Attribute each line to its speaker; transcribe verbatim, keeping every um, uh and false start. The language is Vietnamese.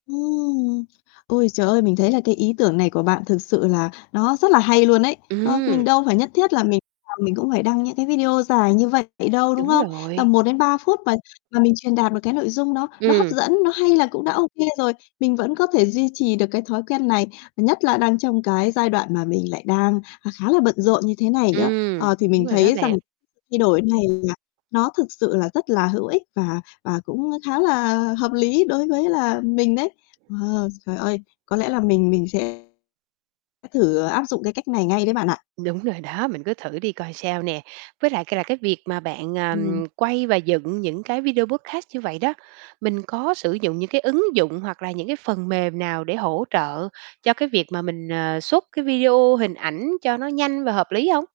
Speaker 1: Ừm! Ôi trời ơi, mình thấy là cái ý tưởng này của bạn thực sự là nó rất là hay luôn ấy. Ờ, mình
Speaker 2: Ừm.
Speaker 1: đâu phải nhất thiết là mình nào mình cũng phải đăng mấy cái video dài như vậy đâu, đúng
Speaker 2: Đúng
Speaker 1: không? Tầm
Speaker 2: rồi.
Speaker 1: một đến ba phút mà và mình truyền đạt được cái nội dung đó nó hấp
Speaker 2: Ừm.
Speaker 1: dẫn, nó hay là cũng đã ô kê rồi. Mình vẫn có thể duy trì được cái thói quen này, nhất là đang trong cái giai đoạn mà mình lại đang, à, khá là bận rộn như thế này nữa.
Speaker 2: Ừm,
Speaker 1: Ờ, thì mình
Speaker 2: đúng rồi đó
Speaker 1: thấy rằng
Speaker 2: bạn.
Speaker 1: sự thay đổi này là nó thực sự là rất là hữu ích và và cũng, a, khá là hợp lý đối với là mình đấy. Ờ, trời ơi, có lẽ là mình mình sẽ thử, à, áp dụng cái cách này ngay đấy bạn ạ.
Speaker 2: Đúng rồi đó, mình cứ thử đi coi sao nè. Với lại c là cái việc mà bạn, à,
Speaker 1: Ừm.
Speaker 2: ừm, quay và dựng những cái video podcast như vậy đó, mình có sử dụng những cái ứng dụng hoặc là những cái phần mềm nào để hỗ trợ cho cái việc mà mình, ờ, xuất cái video, hình ảnh cho nó nhanh và hợp lý hông?